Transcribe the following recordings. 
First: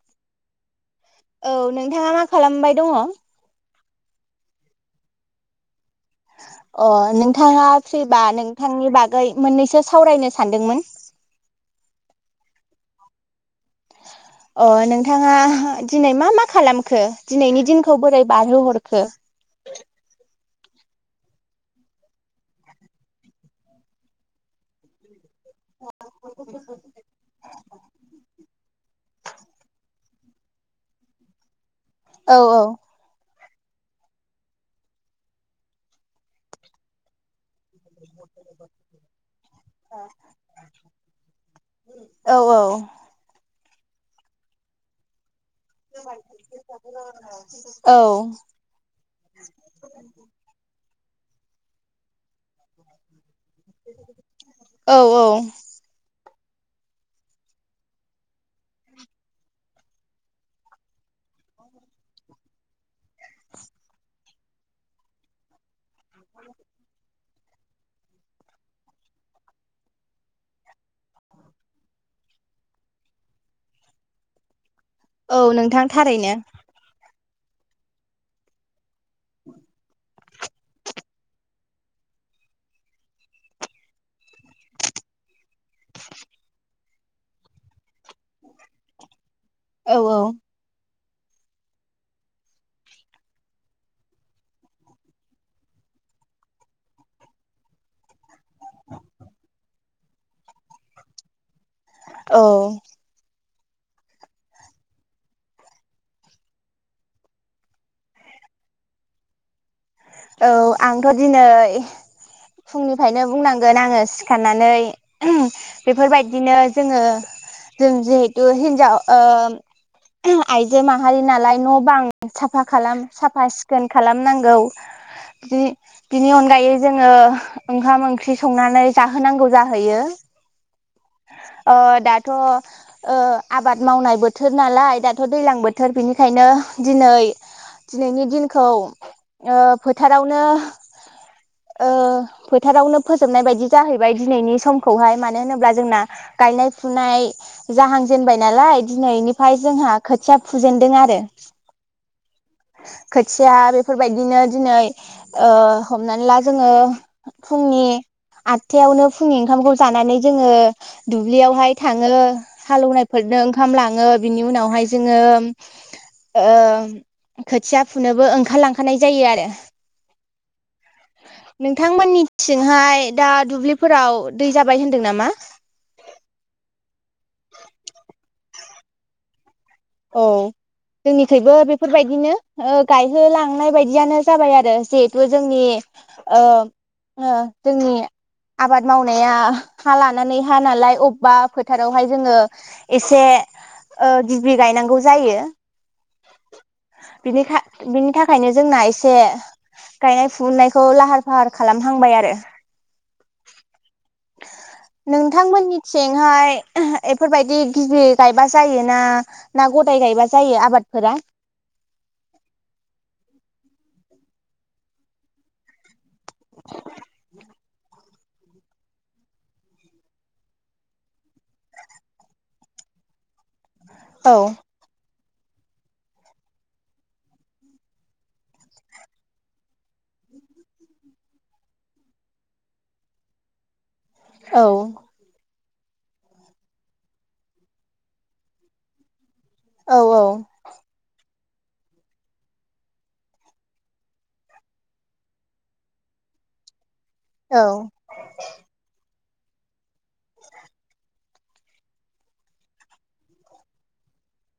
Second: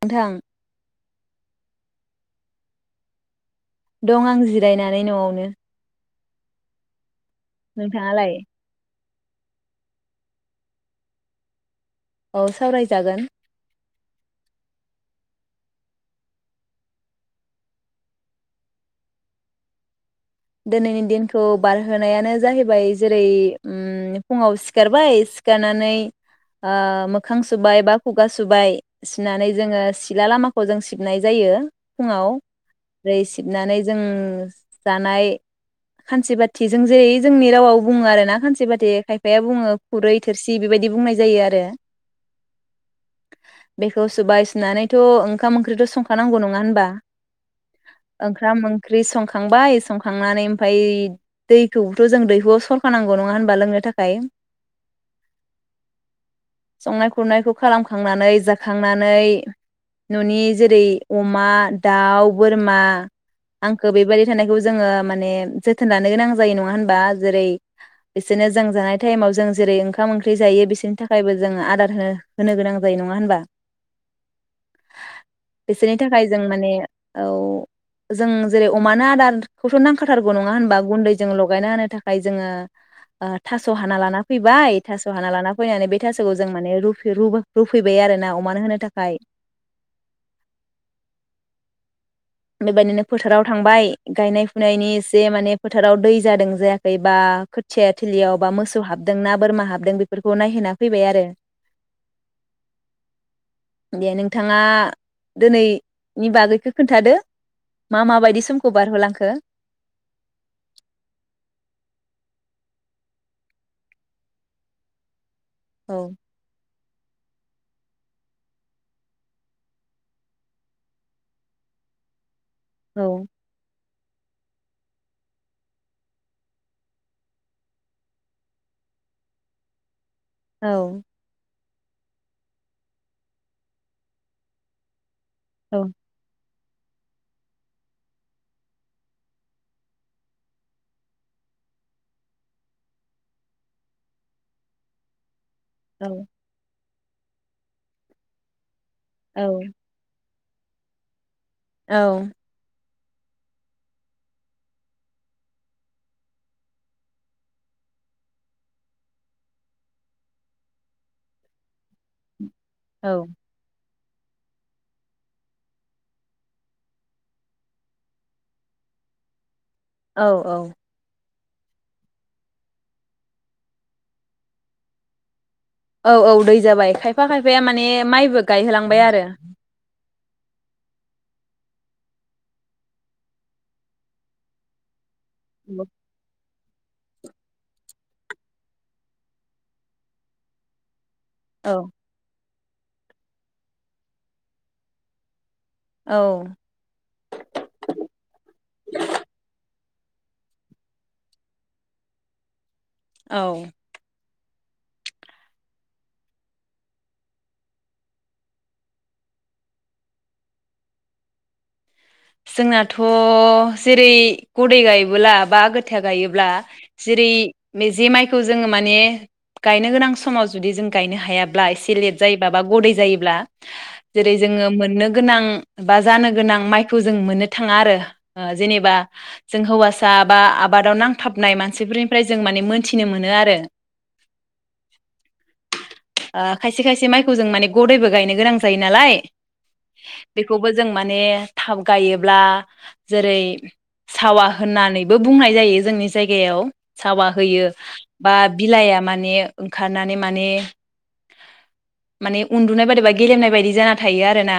नोंथां। औ नोंथाङा मा खालामबाय दङ'? दं आं जिरायनानै न'आवनो। अ नोंथाङा फ्रिबा नोंथाङालाय नोंथांनि बाग गै मोननैसो सावरायनो सानदोंमोन। औ सावरायजागोन। अ नोंथाङा दिनै मा मा खालामखो? दिनैनि दिनखौ बोरै बारहोहरखो? दोनैनि दिनखौ बारहोनायानो जाहैबाय जेरै उम फुङाव सिखारबाय सिख गानानै ओ मोखां सुबाय बा खुगा सुबाय सुनानै जोङो सिख सिला लामाखौ जों सिबनाय जायो। फुङाव औ औ बै सि सिबनानै जों जानाय। खानसि बाथि जों जेरै जोंनि रावाव। बुङो आरोना सानसेबाे खायफाया बुङो खुरै थोरसि बेबायदि बुंनाय जायो आरो। औ औ बेखौ सुबाय सुनानैथ' ओं। खाम ख्रिथ' संखानांगौ नङा होनबा? औ ओंखाम ओंख्रि संखांबाय संख ओमफाय दैखौबोथ' जों दैहुआव सरखानांगौ नङा होन बा लोंनो थाखाय। औ औ संनाय खुरनायखौ खालामखांनानै जाखांनानै न'नि जेरै अमा, दाउ, बोरमा आंखो बेबादि [unintelligible] जोङो माने जोथोन लानो गोनां जायो नङा होनबा जेरै- बिसोरनो जों जानाय थाइमाव जों जेरै- ओंखाम ओंख्रि जायो बिसोरनि थाखायबो जोङो आदारहो होनो गोनां जायो नङा होनबा औ नोंथां बिसोरनि थाखाय थारैनो जों माने औ जों जेरै- अमानो आदार खौथ' नांखाथारगौ नङा होनबा गुन्दै जों लगायना होनो थाखाय जोङो ओ थास' हाना लाना फैबाय थास' हाना लाना फैनानै बे थास'खौ जों माने रुफ रुबा रुफैबाय आरो ना अमानो होनो थाखाय औ औ बेबायदिनो फोथाराव थांबाय गायनाय फुनायनि एसे माने फोथाराव दै जादों जायाखै बा खोथिया थिलियाव बा मोसौ हाबदों ना बोरमा हाबदों बेफोरखौ नायहोना फैबाय आरो औ दे नोंथाङा दिनैनि बागैखौ खोन्थादो मा माबायदि समखौ बारहोलांखो? औ आंथ' दिनै फुंनिफ्रायनो बुंनांगोन आङो सिखारनानै [unintelligible] औ बेफोरबायदिनो जोङो जों जिहेथु हिनजाव ओ आइजो माहारि नालाय न' बां साफा औ खालाम साफा सिखोन खालामनांगौ जि बिनि अनगायै जोङो ओंखाम ओंख्रि संनानै जाहोनांगौ जाहैयो। औ ओ दाथ' ओ आबाद मावनाय बोथोर नालाय दा थ' दैज्लां औ बोथोर बिनिखायनो दिनै दिनैनि दिनखौ ओ फोथारावनो ओ फोथारावनो फोजोबनाय बायदि जाहैबाय दिनैनि समखौहाय मानो होनोब्ला जोंना औ औ गायनाय फुनाय जाहांजेनबाय नालाय दिनैनिफ्राय औ जोंहा खोथिया फुजेनदों आरो औ खोथिया बेफोरबायदिनो दिनै ओ हमनानै ला जोङो फुंनि आदथायावनो फुंनि ओंखामखौ जानानै जोङो दुब्लियावहाय थाङो औ हालौवनायफोरनो ओंखाम लाङो बिनि उनावहाय जोङो ओ खोथिया फुनोबो ओंखारलांखानाय जायो आरो औ औ नोंथांमोननिथिंहाय दा दुब्लिफोराव दै जाबाय होनदों नामा? औ औ दै जाबाय खायफा खायफाया माने माइबो गायहोलांबाय आरो औ जोंनिखैबो बेफोरबायदिनो ओ गायहोलांनाय बायदियानो जाबाय आरो जेहे थु जोंनि ओ ओ जोंनि आबाद मावनाया हा लानानै हा नालाय अब बा औ फोथारावहाय जोङो एसे ओ गि बि गायनांगौ जायो। औ बिनिखा बिनि थाखायनो जोंना एसे गायनाय फुनायखौ लाहार फाहार खालामहांबाय आरो औ नोंथांमोननिथिंहाय एफोरबायदि गिबि गायबा जायो ना ना गदाय गायबा जायो आबादफोरा? जोंनाथ' जेरै गदै गायबोला बा आगोथिया गायो ब्ला जेरै मिजि माइखौ जोङो माने गायनो गोनां समाव जुदि जों गायनो हायाब्ला एसे लेट जायोबा बा गदै जायोब्ला औ जेरै जोङो मोननो गोनां बा जानो गोनां माइ खौ जों मोननो थाङा आरो ओ जेनेबा जों हौवासा बा आबादाव नांथाबनाय मानसिफोरनिफ्राय जों माने मोनथिनो मोनो आरो औ खायसे खायसे माइखौ जों माने गदैबो गायनो गोनां जायो नालाय औ बेखौबो जों माने थाब गायोब्ला जेरै सावा होननानैबो बुंनाय जायो जोंनि जायगायाव सावा औ होयो बा बिलाइआ माने ओंखार नानै माने माने उन्दुनाय बायदिबा गेलेमनाय बायदि जाना थायो आरोना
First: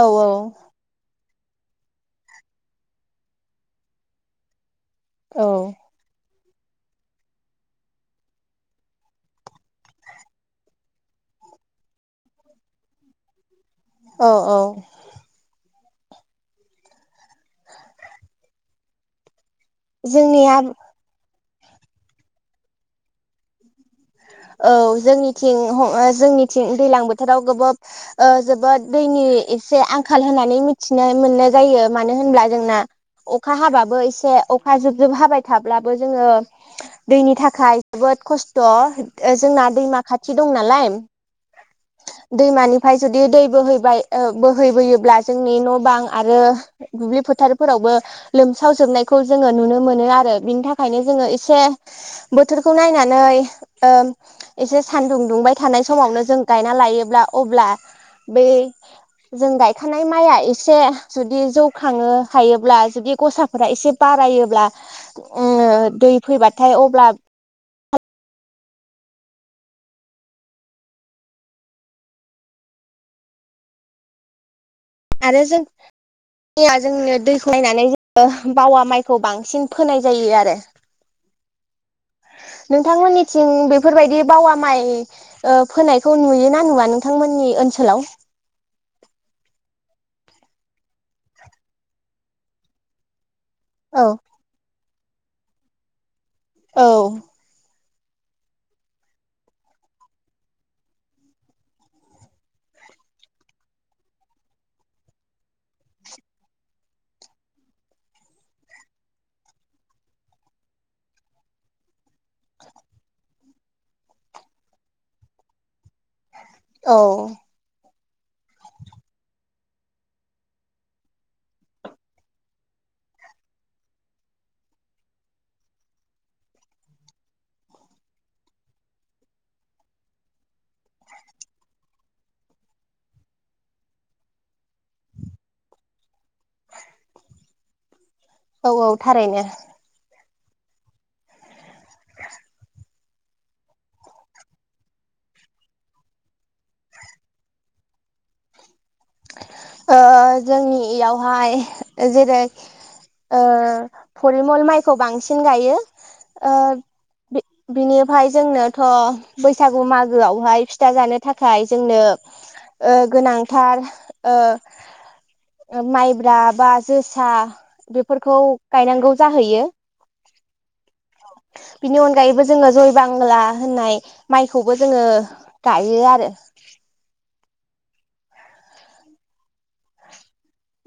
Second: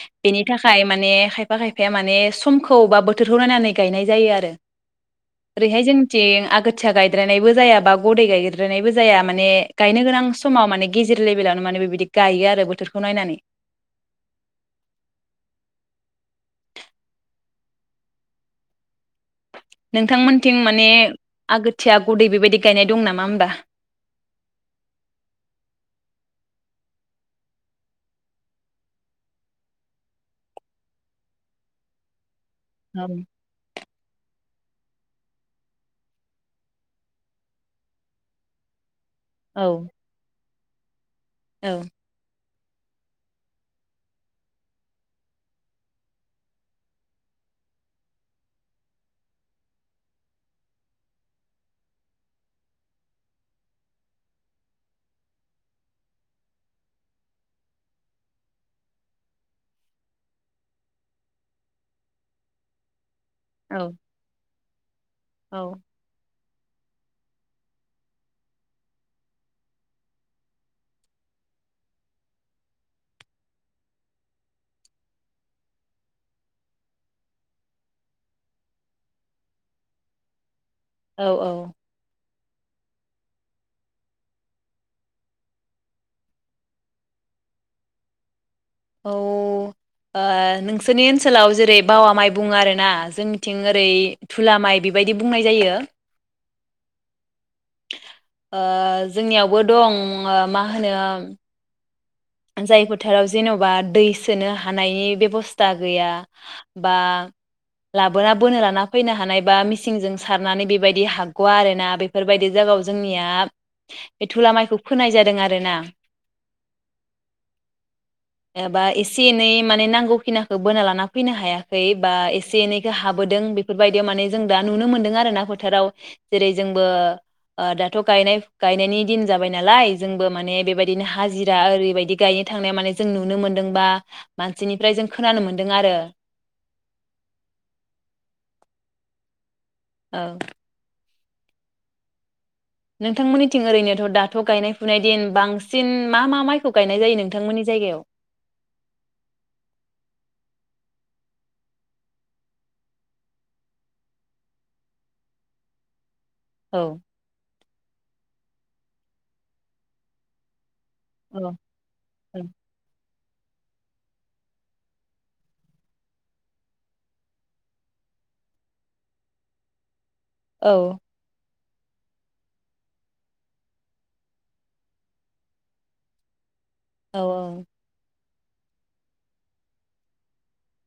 औ औ बेनि थाखाय माने खायफा खायफाया माने समखौ बा बोथोरखौ नायनानै गायनाय जायो आरो औ ओरैहाय जोंनिथिं आगोथिया गायद्रायबो जाया बा गदै गायद्रायबो जाया माने गायनो गोनां समाव माने गेजेर लेभेलावनो माने बेबायदि गायो आरो बोथोरखौ नायनानै औ औ जोंनिया नोंथांमोनथिं माने आगोथिया गुदै बेबायदि गायनाय दं नामा ओमबा? औ जोंनिथिं जोंनिथिं दैलां बोथोराव गोबाब जोबोद दैनि एसे आंखाल होननानै मिथिनो मोननाय जायो मानो होनब्ला जोंना औ अखा हाबाबो इसे अखा जोब जोब हाबाय थाब्लाबो जोङो दैनि थाखाय जोबोद खस्थ' जोंना औ दैमा खाथि दं नालाय औ दैमानिफ्राय जुदि दै बोहैबाय ओ बोहैबोयोब्ला जोंनि न' बां आरो दुब्लि फोथारफोरावबो लोमसावजोबनायखौ जोङो नुनो मोनो आरो बिनि थाखायनो जोङो एसे बोथोरखौ नायनानै ओ एसे सानदुं दुंबाय थानाय समावनो जों गायना लायोब्ला अब्ला बै जों गायखानाय माइआ एसे जुदि जौ खाङो हायोब्ला जुदि गसाफोरा एसे औ बारायोब्ला ओ औ दै फैबा थाय अब्ला आरो जोंनिया जोंनो दैखौ नायनानै जोङो बावा माइखौ बांसिन फोनाय जायो आरो औ औ नोंथांमोननिथिं बेफोरबायदि बावा माइ ओ फोनायखौ नुयोना नुवा नोंथांमोननि ओनसोलाव औ नोंसोरनि ओनसोलाव जेरै बावा माइ बुङो आरोना जोंनि ओरै औ थुला माइ बि बेबायदि बुंनाय जायो। औ ओ जोंनियावबो दं मा होनो जाय फोथाराव जेन'बा दै सोनो हानायनि बेबस्था गैया बा लाबोना बोनो लाना फैनो हानाय बा मेचिनजों सारनानै बेबायदि हागग'वा आरोना बेफोरबायदि जायगायाव जोंनिया बे थुला माइखौ फोनाय जादों आरोना। औ एबा एसे एनै माने नांगौ खिनिखौ बोना लाना फैनो हायाखै बा एसे एनैखौ हाबोदों बेफोरबायदियाव माने जों दा नुनो मोनदों आरोना फोथाराव जेरै जोंबो ओ दाथ गायनाय गायनायनि दिन जाबाय नालाय जोंबो माने बेबायदिनो हाजि दा ओरैबायदि गायनो थांनाय माने जों नुनो मोन्दोंबा मानसिनिफ्राय जों खोनानो मोन्दों आरो औ औ थारैनो औ नोंथांमोननिथिं ओरैनोथ दाथ गायनाय फुनाय दिन बांसिन मा मा माइखौ गायनाय जायो नोंथांमोननि जायगायाव ओ जोंनि इयावहाय जेरै ओ फरिमल माइखौ बांसिन गायो। ओ औ बिनिफाय जोंनोथ बैसागु मागोआवहाय फिथा जानो औ थाखाय जोंनो ओ गोनांथार ओ ओ माइब्रा बा जोसा बेफोरखौ गायनांगौ जाहैयो। औ बिनि अनगायैबो जोङो जय बांला होननाय माइखौबो जोङो गायो आरो। औ औ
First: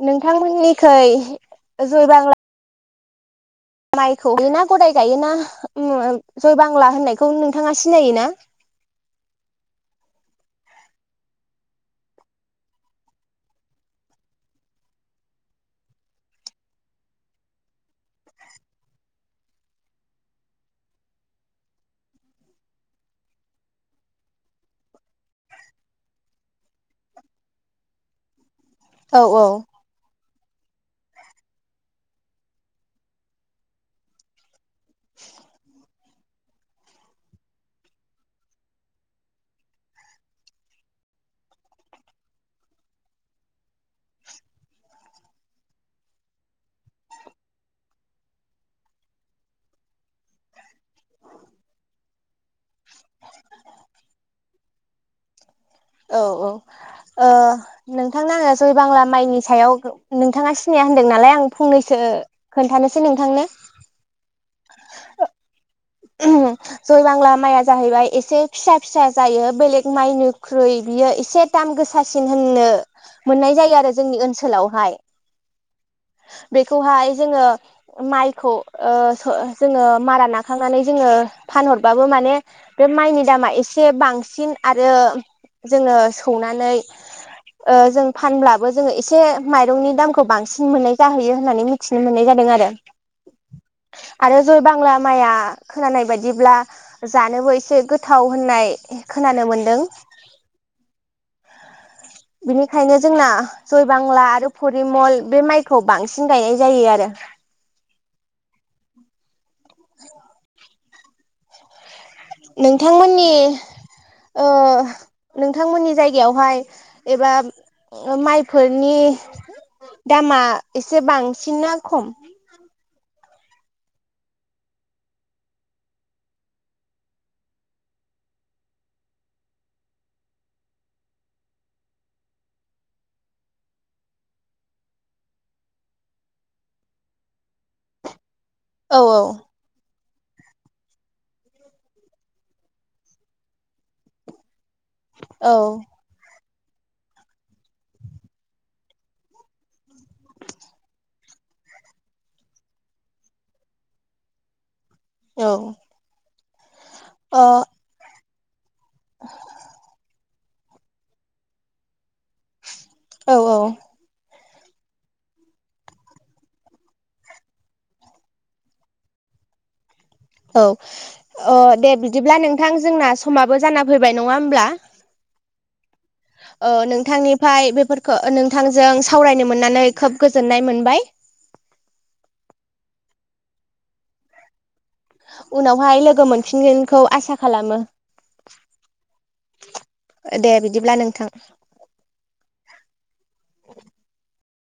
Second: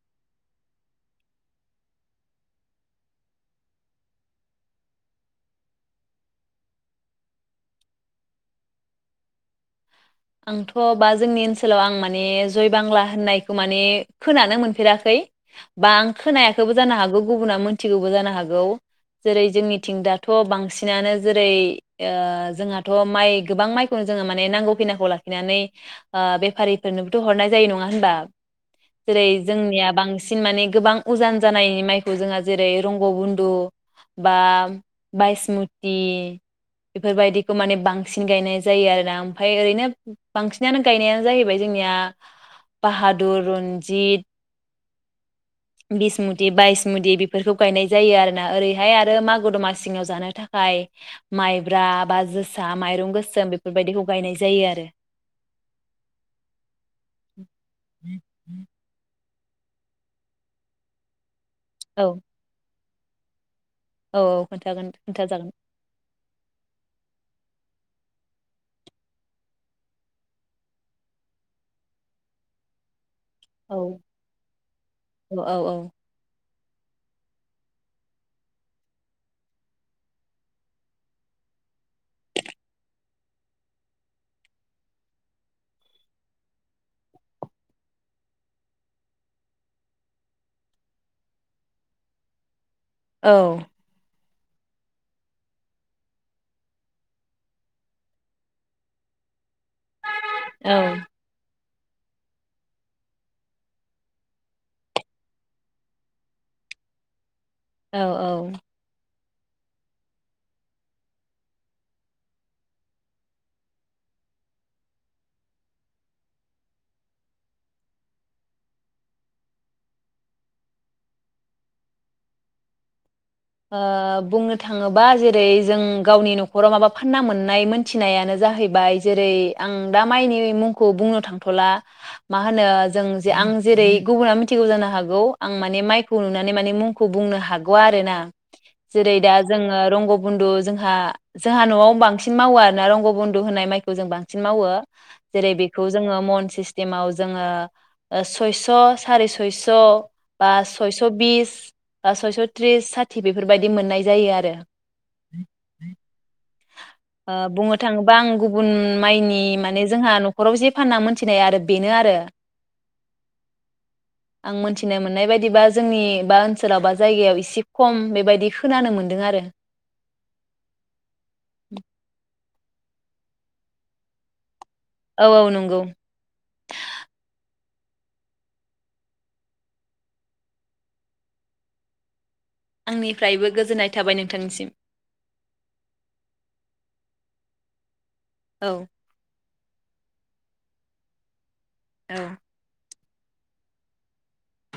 नोंथांमोननिखै जयबांला माइखौहायोना गदाय गायोना जय बांला होननायखौ नोंथाङा सिनायोना? आंथ' बा जोंनि ओनसोलाव आं माने जय बांला होननायखौ माने खोनानो मोनफेराखै बा आं खोनायाखैबो जानो हागौ गुबुना मोनथिगौबो जानो हागौ जेरै जोंनिथिं दाथ बांसिनानो जेरै जोंहाथ माइ गोबां माइखौनो जोंङो माने नांगौ फिनाखौ लाखिनानै ओ बेफारिफोरनोबोथ हरनाय जायो नङा होनबा। औ जेरै औ जोंनिया बांस सिन माने गोबां उजान जानायनि माइखौ जोंहा जेरै रंग' बन्धु बा बायसमुथि बेफोरबायदिखौ माने बांसिन गायनाय जायो आरो ना। फाय ओरैनो बांसिनानो गायनाया जाहैबाय जोंनिया बाहादुर रनजित बिसमुथि बायसमुथि बेफोरखौ गायनाय जायो आरोना ओरैहाय आरो मागो दमासिङाव जानो थाखाय माइब्रा बा जोस माइरं गोसोम बेफोरबायदिखौ गायनाय जायो आरो औ औ ओ नोंथांना आङो जयबांला माइनि सायाव नोंथाङा सिनाया होनदों नालाय आं फंनैसो औ खोन्थानो नोंथांनो औ औ खोन्थागोन खोन्था जागोन। ओम जय बांला माइआ जाहैबाय एसे फिसा फिसा जायो बेलेग माइनिख्रुइ बियो एसे दाम गोसासिन होननो मोननाय औ जायो आरो जोंनि ओनसोलावहाय औ औ बेखौहाय जोङो माइखौ ओ जोङो मारा नाग - खांनानै जोङो फानहरबाबो माने बे माइनि दामा एसे बांसिन आरो जोङो सौनानै ओ जों फानब्लाबो जोङो एसे माइरंनि दामखौ बांसिन मोननाय जाहैयो होननानै मिथिनो मोननाय जादों आरो। औ आरो जय बांला माइआ खोनानाय बायदिब्ला जानोबो एसे गोथाव होननाय खोनानो मोन औ बिनिखायनो जोंना जय बांला आरो परिमल बे माइखौ बांसिन गायनाय जायो आरो। औ औ नोंथांमोननि ओ नोंथांमोननि जायगायावहाय एबा माइफोरनि दामा एसे बांसिन ना खम? ओ बुंनो थाङोबा जेरै जों गावनि नखराव माबा फानना मोननाय मोनथिनायानो जाहैबाय जेरै आं दा माइनि मुंखौ बुंनो थांथला मा होनो जों जे आं जेरै गुबुना मिथिगौ जानो हागौ आं माने माइखौ नुनानै माने मुंखौ बुंनो हागौआ आरो ना। औ जेरै दा जोङो रंग' बन्दु जोंहा जोंहा न'आव बांसिन मावो आरो ना रंग' बन्दु होननाय माइखौ जों बांसिन मावो जेरै औ बेखौ जोङो मनसिस टिमाव जोङो सयस' सारे सयस' बा सयस' बिस ओ सयस' त्रिस सा थि बेफोरबायदि मोननाय जायो आरो। औ ओ अ बुंनो थाङोबा [unintelligible] गुबुन माइनि माने जोंहा न खराव जे फानना मोनथिनाय आरो बेनो आरो। औ औ आं मोनथिनो मोननाय बायदिबा जोंनि बा ओनसोलाव बा जायगायाव एसे खम बेबायदि खोनानो मोनदों आरो। औ अ दे बिदिब्ला नों थां जोंना समाबो जाना फैबाय नङा होमब्ला? औ औ नंगौ। ओ नोंथांनिफाय बेफोरखौ नोंथांजों सावरायनो मोननानै खोब गोजोननाय मोनबाय। आंनिफ्रायबो गोजोननाय थाबाय नोंथांनिसिम। उनावहाय लोगो मोनफिनगोनखौ आसा खालामो। औ दे बिदिब्ला नोंथां। औ